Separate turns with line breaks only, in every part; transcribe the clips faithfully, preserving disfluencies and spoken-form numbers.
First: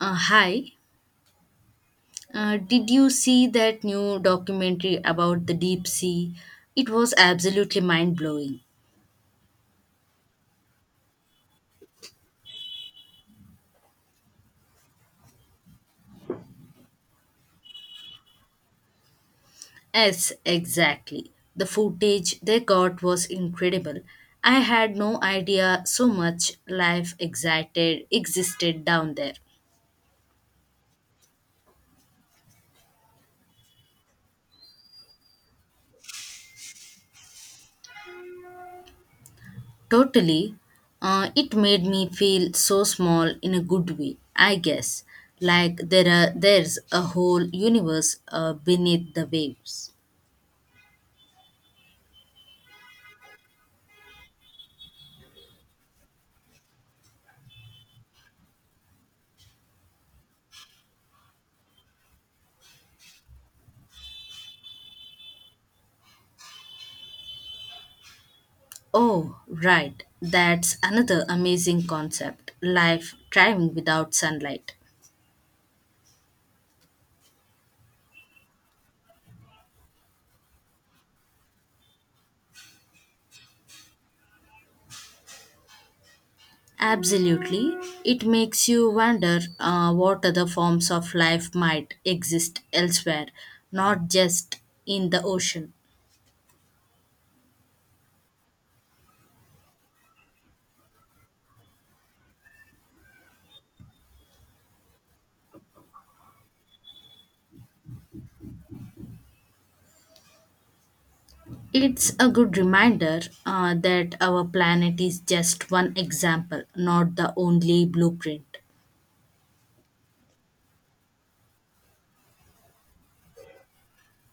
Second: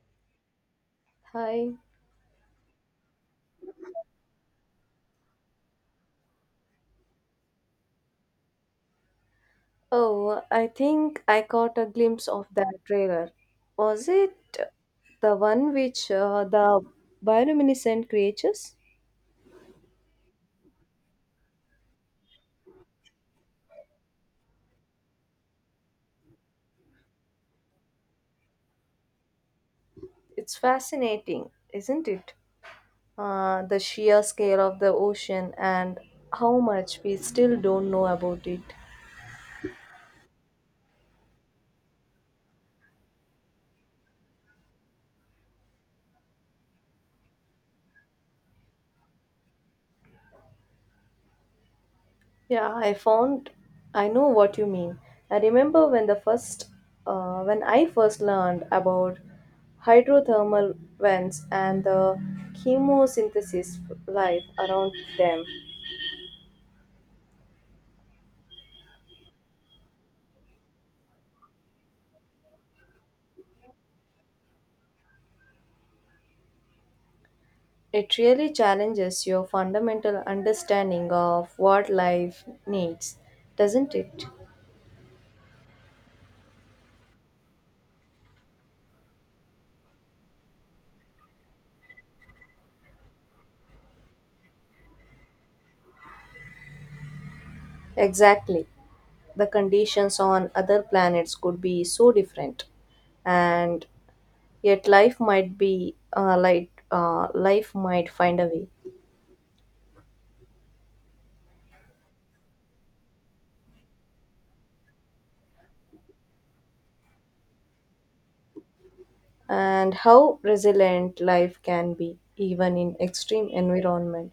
Uh, hi,
Hi.
uh, did you see that new documentary about the deep sea? It was absolutely mind blowing.
Oh, I think I caught a glimpse of that trailer. Was it the one which uh, the bioluminescent creatures?
Yes, exactly. The footage they got was incredible. I had no idea so much life excited existed down there.
It's fascinating, isn't it? Uh, the sheer scale of the ocean and how much we still don't know about it.
Totally, uh, it made me feel so small in a good way. I guess, like there are there's a whole universe uh, beneath the waves.
Yeah, I found I know what you mean. I remember when the first uh, when I first learned about hydrothermal vents and the chemosynthesis life around them.
Oh, right. That's another amazing concept life thriving without sunlight.
It really challenges your fundamental understanding of what life needs, doesn't it?
Absolutely. It makes you wonder uh, what other forms of life might exist elsewhere, not just in the ocean.
Exactly. The conditions on other planets could be so different, and yet life might be uh, light. Uh, life might find a way,
It's a good reminder uh, that our planet is just one example, not the only blueprint.
and how resilient life can be, even in extreme environment.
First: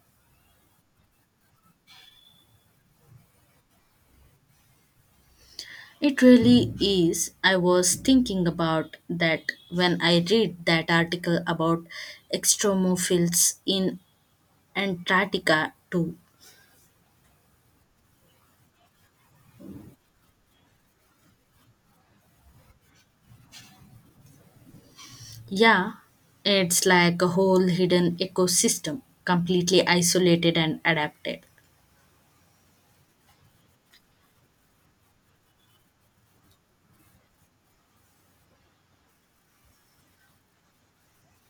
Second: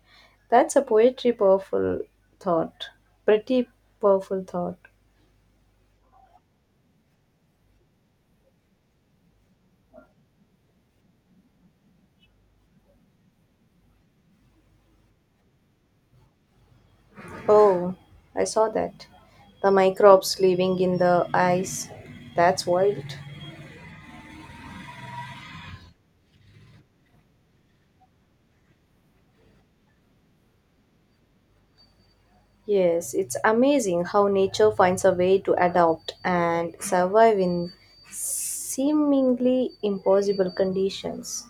That's a poetry powerful thought. Pretty powerful thought.
It really is. I was thinking about that when I read that article about extremophils in Antarctica too.
Oh, I saw that. The microbes living in the ice. That's wild.
Yeah, it's like a whole hidden ecosystem, completely isolated and adapted.
Yes, it's amazing how nature finds a way to adapt and survive in seemingly impossible conditions.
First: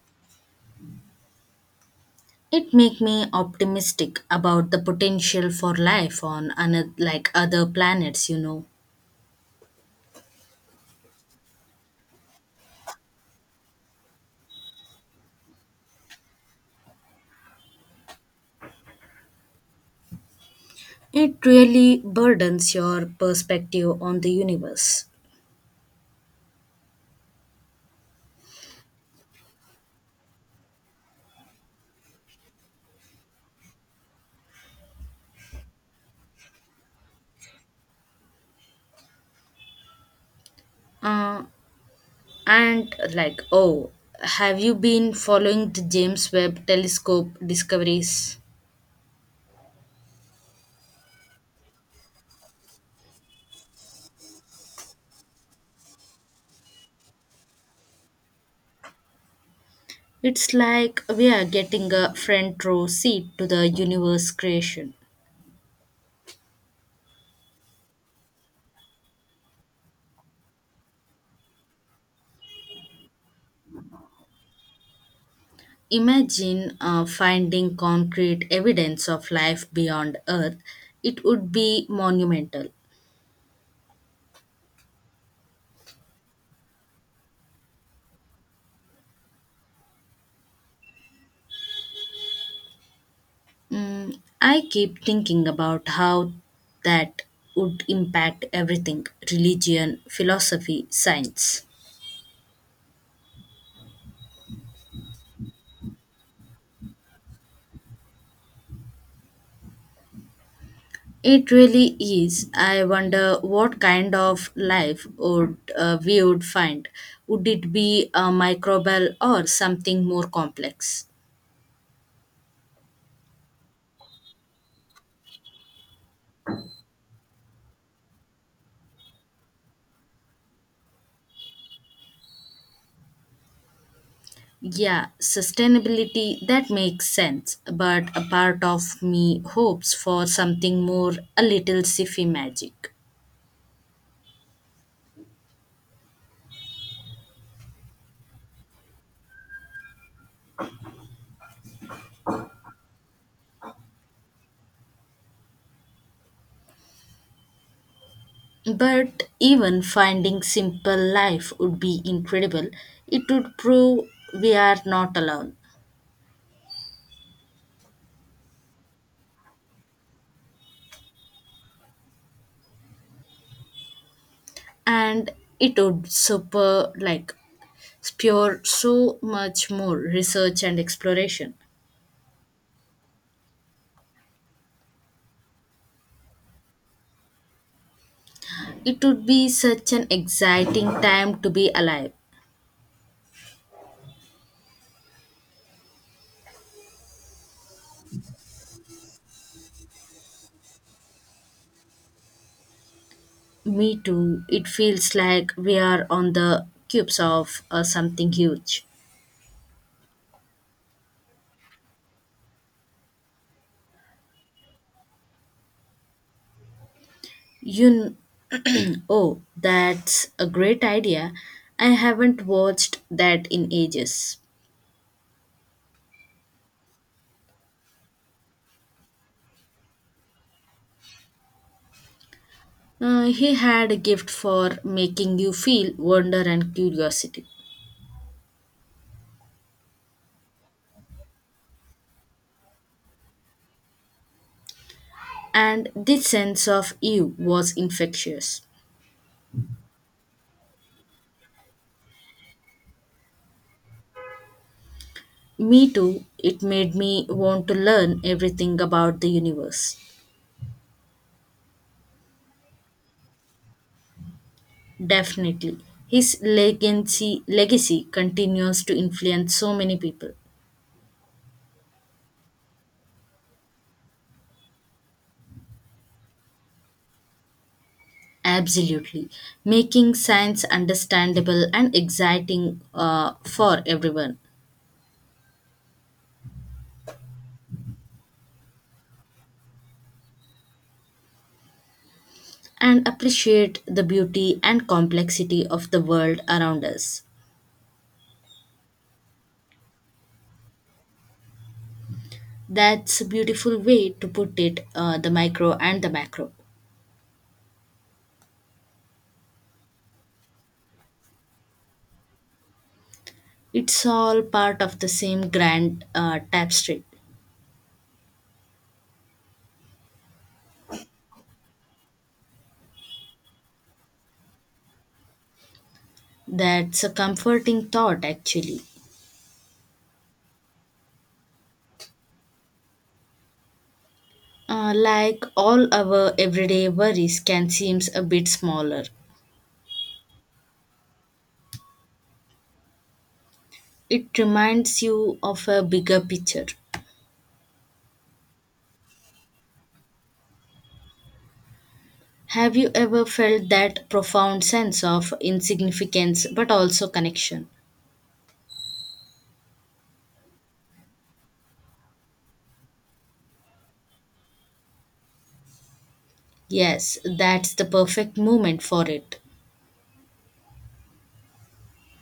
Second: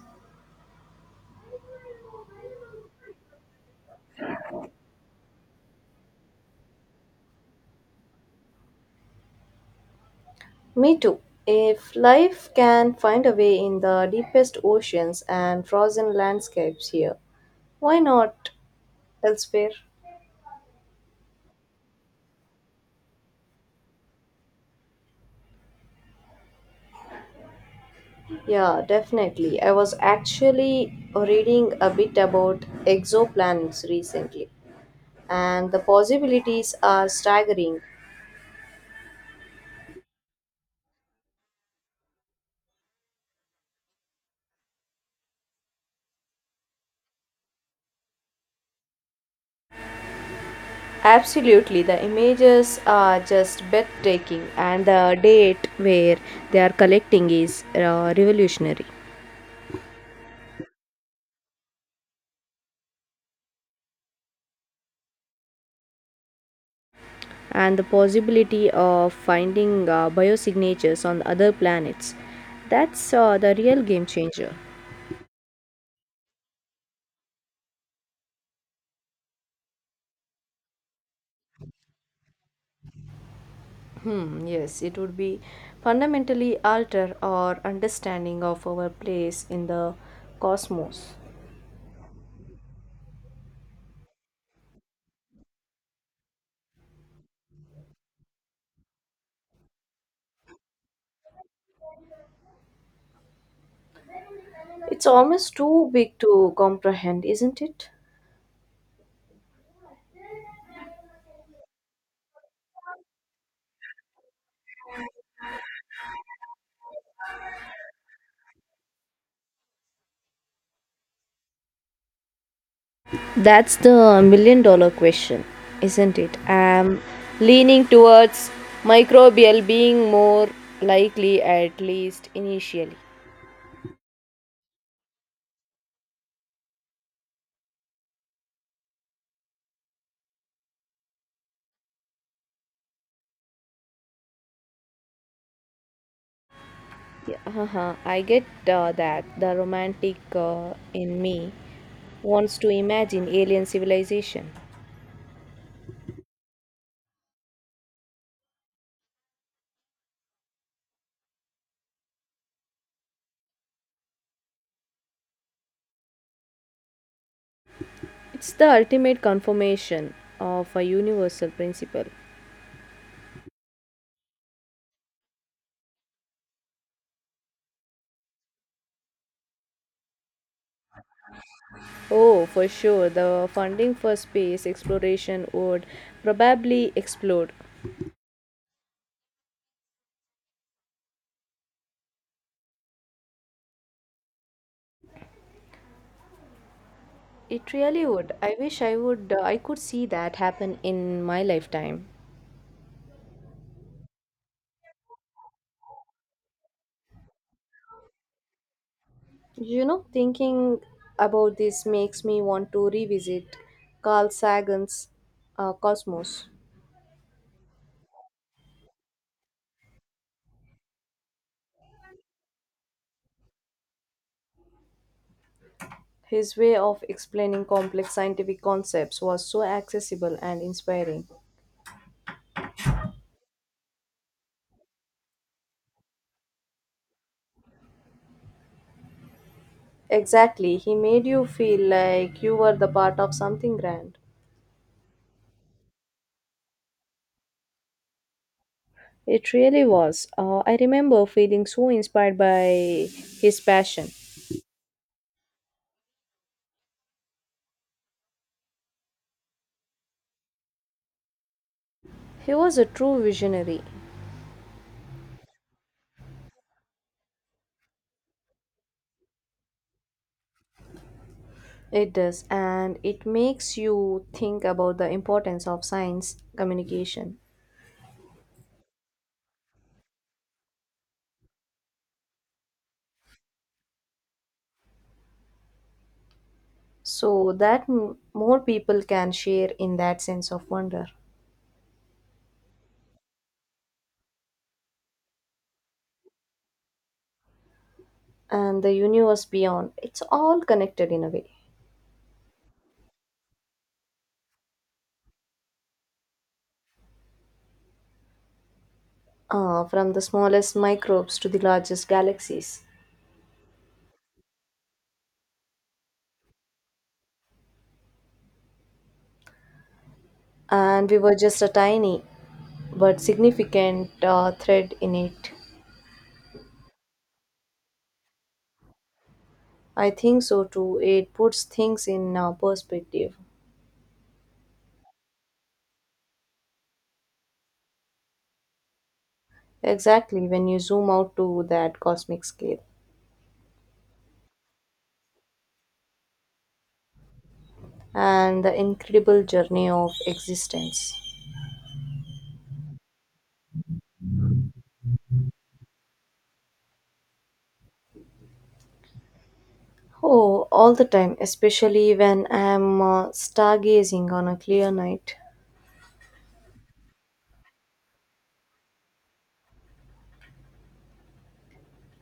It make me optimistic about the potential for life on another, like other planets, you know.
Me too. If life can find a way in the deepest oceans and frozen landscapes here, why not elsewhere?
It really burdens your perspective on the universe.
Yeah, definitely. I was actually reading a bit about exoplanets recently, and the possibilities are staggering.
Uh, And like, oh, have you been following the James Webb Telescope discoveries?
Absolutely, the images are just breathtaking, and the date where they are collecting is uh, revolutionary.
It's like we are getting a front row seat to the universe creation.
And the possibility of finding uh, biosignatures on other planets. That's uh, the real game changer.
Imagine uh, finding concrete evidence of life beyond Earth. It would be monumental.
Hmm, yes, it would be fundamentally alter our understanding of our place in the cosmos.
Mm, I keep thinking about how that would impact everything religion, philosophy, science.
It's almost too big to comprehend, isn't it?
It really is. I wonder what kind of life would uh, we would find. Would it be a microbial or something more complex?
That's the million dollar question, isn't it? I'm leaning towards microbial being more likely, at least initially.
Yeah, sustainability that makes sense, but a part of me hopes for something more a little sci-fi magic.
Yeah, uh-huh. I get uh, that the romantic uh, in me wants to imagine alien civilization.
But even finding simple life would be incredible. It would prove we are not alone.
It's the ultimate confirmation of a universal principle.
And it would super like spur so much more research and exploration.
Oh, for sure, the funding for space exploration would probably explode.
It would be such an exciting time to be alive.
It really would. I wish I would uh, I could see that happen in my lifetime.
Me too. It feels like we are on the cubes of uh, something huge.
You know, thinking about this makes me want to revisit Carl Sagan's uh, Cosmos.
You, kn- oh, that's a great idea. I haven't watched that in ages.
His way of explaining complex scientific concepts was so accessible and inspiring.
Uh, he had a gift for making you feel wonder and curiosity,
Exactly, he made you feel like you were the part of something grand.
and this sense of you was infectious.
It really was. Uh, I remember feeling so inspired by his passion.
Me too. It made me want to learn everything about the universe.
He was a true visionary.
Definitely. His legacy, legacy continues to influence so many people.
It does, and it makes you think about the importance of science communication
Absolutely. Making science understandable and exciting uh, for everyone.
so that m- more people can share in that sense of wonder
And appreciate the beauty and complexity of the world around us.
and the universe beyond. It's all connected in a way.
That's a beautiful way to put it uh, the micro and the macro.
Uh, from the smallest microbes to the largest galaxies.
It's all part of the same grand uh, tapestry.
And we were just a tiny but significant uh, thread in it.
That's a comforting thought, actually.
I think so too. It puts things in uh, perspective.
Uh, like all our everyday worries can seem a bit smaller.
Exactly when you zoom out to that cosmic scale
It reminds you of a bigger picture.
and the incredible journey of existence.
Have you ever felt that profound sense of insignificance but also connection?
Oh, all the time, especially when I'm uh, stargazing on a clear night.
Yes, that's the perfect moment for it.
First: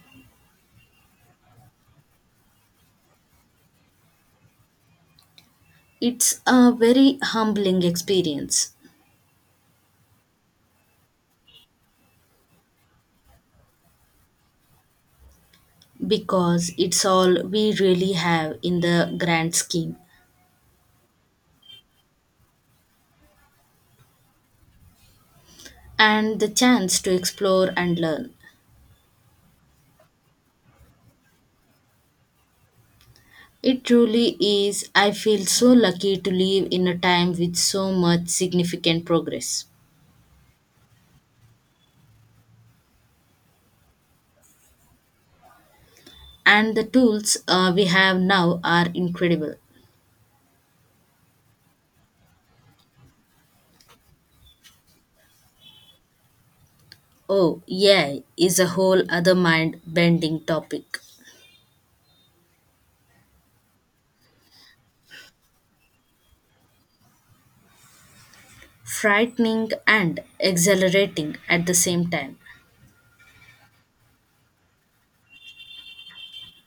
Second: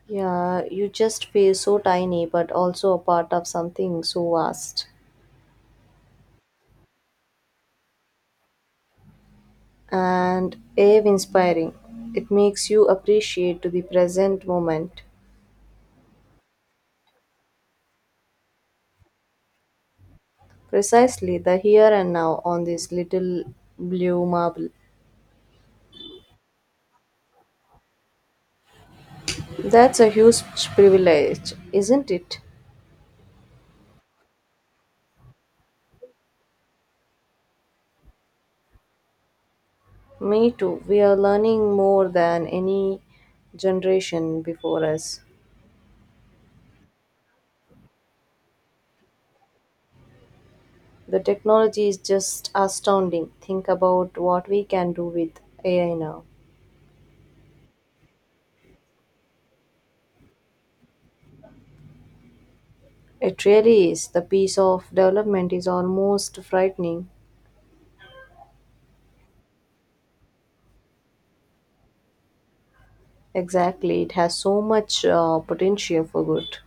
Yeah, you just feel so tiny but also a part of something so vast.
It's a very humbling experience
And awe inspiring. It makes you appreciate to the present moment,
because it's all we really have in the grand scheme
precisely the here and now on this little blue marble.
and the chance to explore and learn.
That's a huge privilege, isn't it?
It truly is. I feel so lucky to live in a time with so much significant progress.
Me too. We are learning more than any generation before us.
And the tools uh, we have now are incredible.
The technology is just astounding. Think about what we can do with A I now.
Oh, yeah, is a whole other mind bending topic.
It really is. The pace of development is almost frightening.
Frightening and exhilarating at the same time,
Exactly, it has so much uh, potential for good.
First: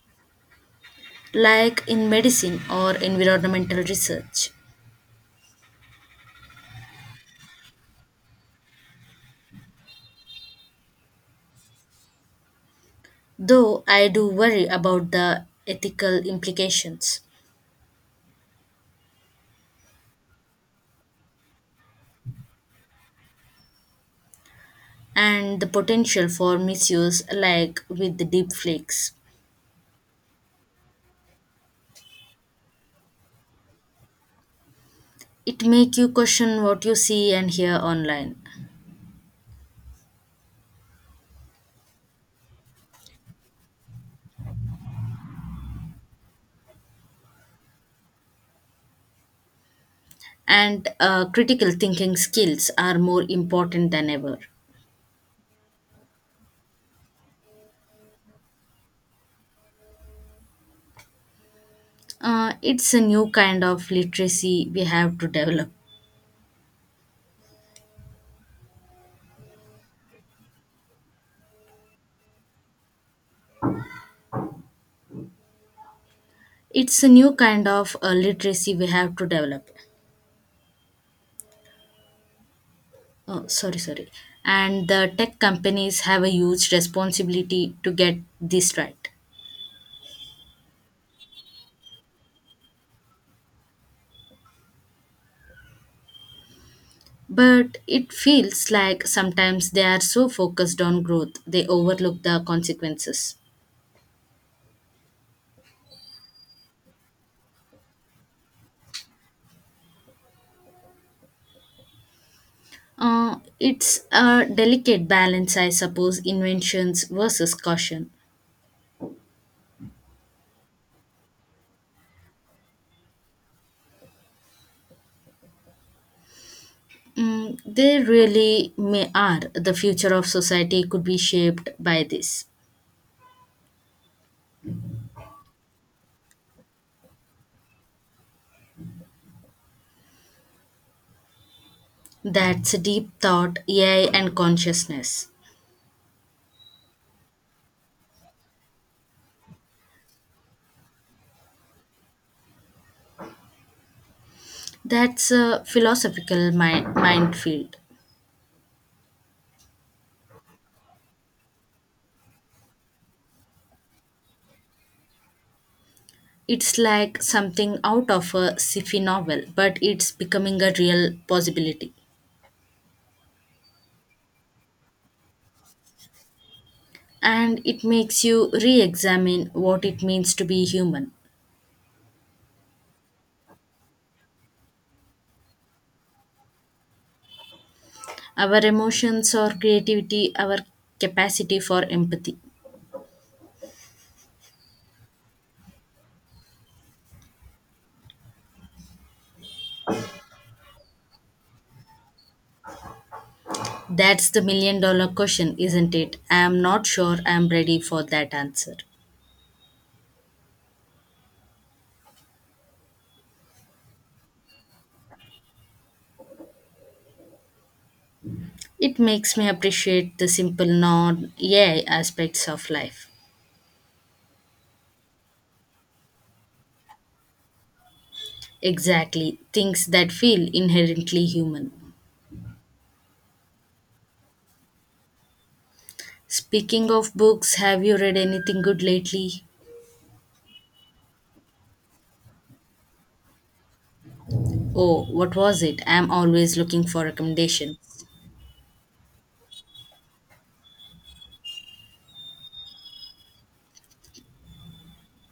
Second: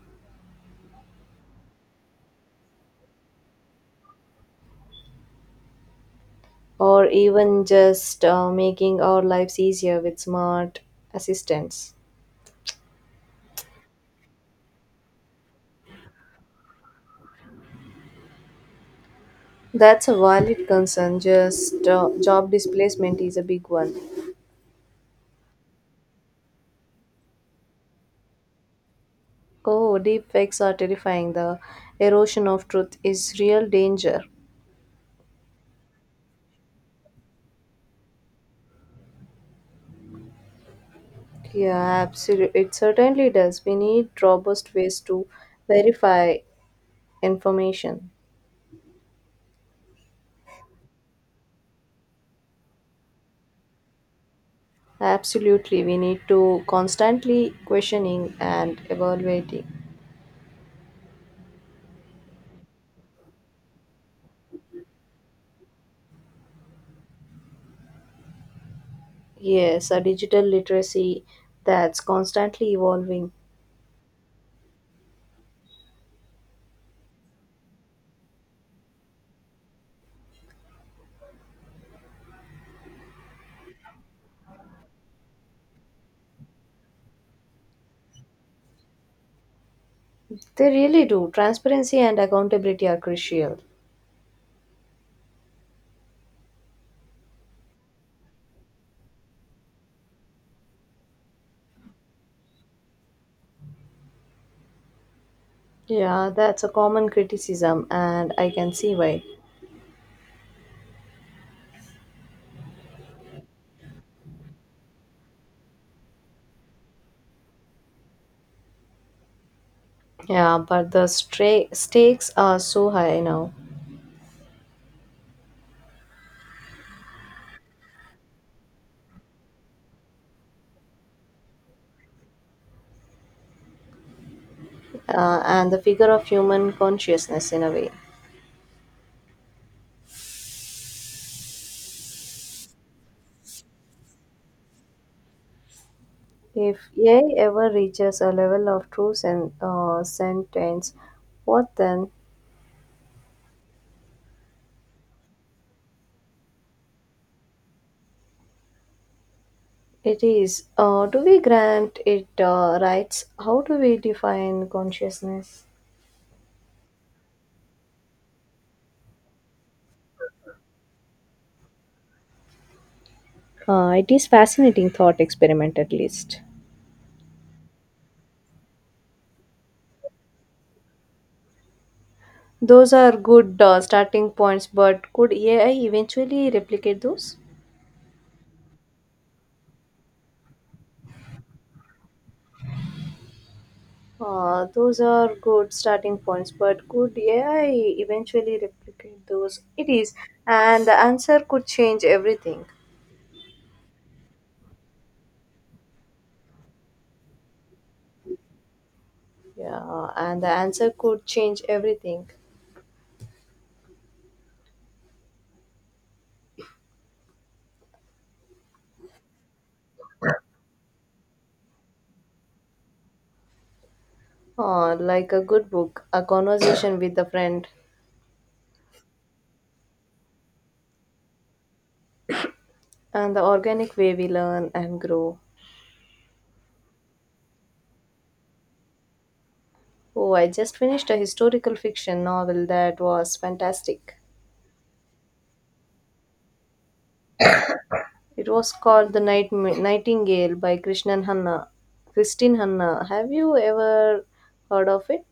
like in medicine or environmental research.
Or even just uh, making our lives easier with smart assistants.
Though I do worry about the ethical implications
That's a valid concern, just uh, job displacement is a big one.
and the potential for misuse, like with the deep flakes.
Oh, deep fakes are terrifying. The erosion of truth is real danger.
It make you question what you see and hear online,
Yeah, absolutely. It certainly does. We need robust ways to verify information.
and uh, critical thinking skills are more important than ever.
Absolutely. We need to constantly questioning and evaluating.
Uh, it's a new kind of literacy we have to develop.
Yes, a digital literacy that's constantly evolving.
It's a new kind of uh, literacy we have to develop. Oh sorry sorry and the tech companies have a huge responsibility to get this right,
They really do. Transparency and accountability are crucial.
but it feels like sometimes they are so focused on growth they overlook the consequences.
Yeah, that's a common criticism, and I can see why.
Uh, it's a delicate balance, I suppose, inventions versus caution.
Yeah, but the stra- stakes are so high now,
Mm, they really may are. The future of society could be shaped by this.
uh, and the figure of human consciousness in a way.
That's a deep thought, A I, and consciousness.
If A I ever reaches a level of true sen- uh, sentence, what then?
That's a philosophical mind, mind field.
It is. Uh, do we grant it uh, rights? How do we define consciousness?
It's like something out of a sci-fi novel, but it's becoming a real possibility.
Uh, it is fascinating thought experiment at least.
And it makes you re-examine what it means to be human.
Those are good uh, starting points, but could A I eventually replicate those?
Our emotions, our creativity, our capacity for empathy?
Uh, those are good starting points, but could A I eventually replicate those? It is, and the answer could change everything.
That's the million dollar question, isn't it? I am not sure I am ready for that answer.
Yeah, and the answer could change everything.
It makes me appreciate the simple non A I aspects of life.
Uh, like a good book, a conversation with a friend,
Exactly, things that feel inherently human.
and the organic way we learn and grow.
Speaking of books, have you read anything good lately?
Oh, I just finished a historical fiction novel that was fantastic.
Oh, what was it? I am always looking for recommendations.
It was called The Night- Nightingale by Krishnan Hanna. Christine Hanna. Have you ever heard of it?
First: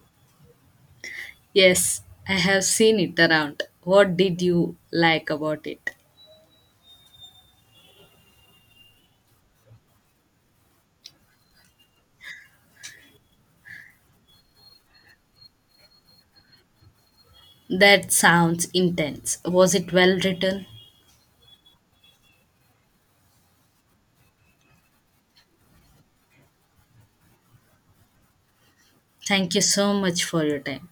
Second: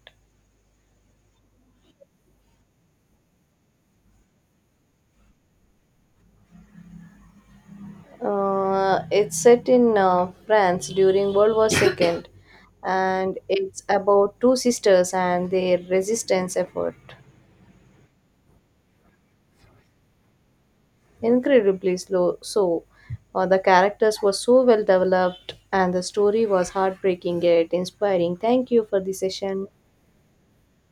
Yes, I have seen it around. What did you like about it?
Uh, it's set in uh, France during World War two and it's about two sisters and their resistance effort.
That sounds intense. Was it well written?
Incredibly slow, so uh, the characters were so well developed and the story was heartbreaking yet inspiring. Thank you for the
Thank you
session.
so much for your time.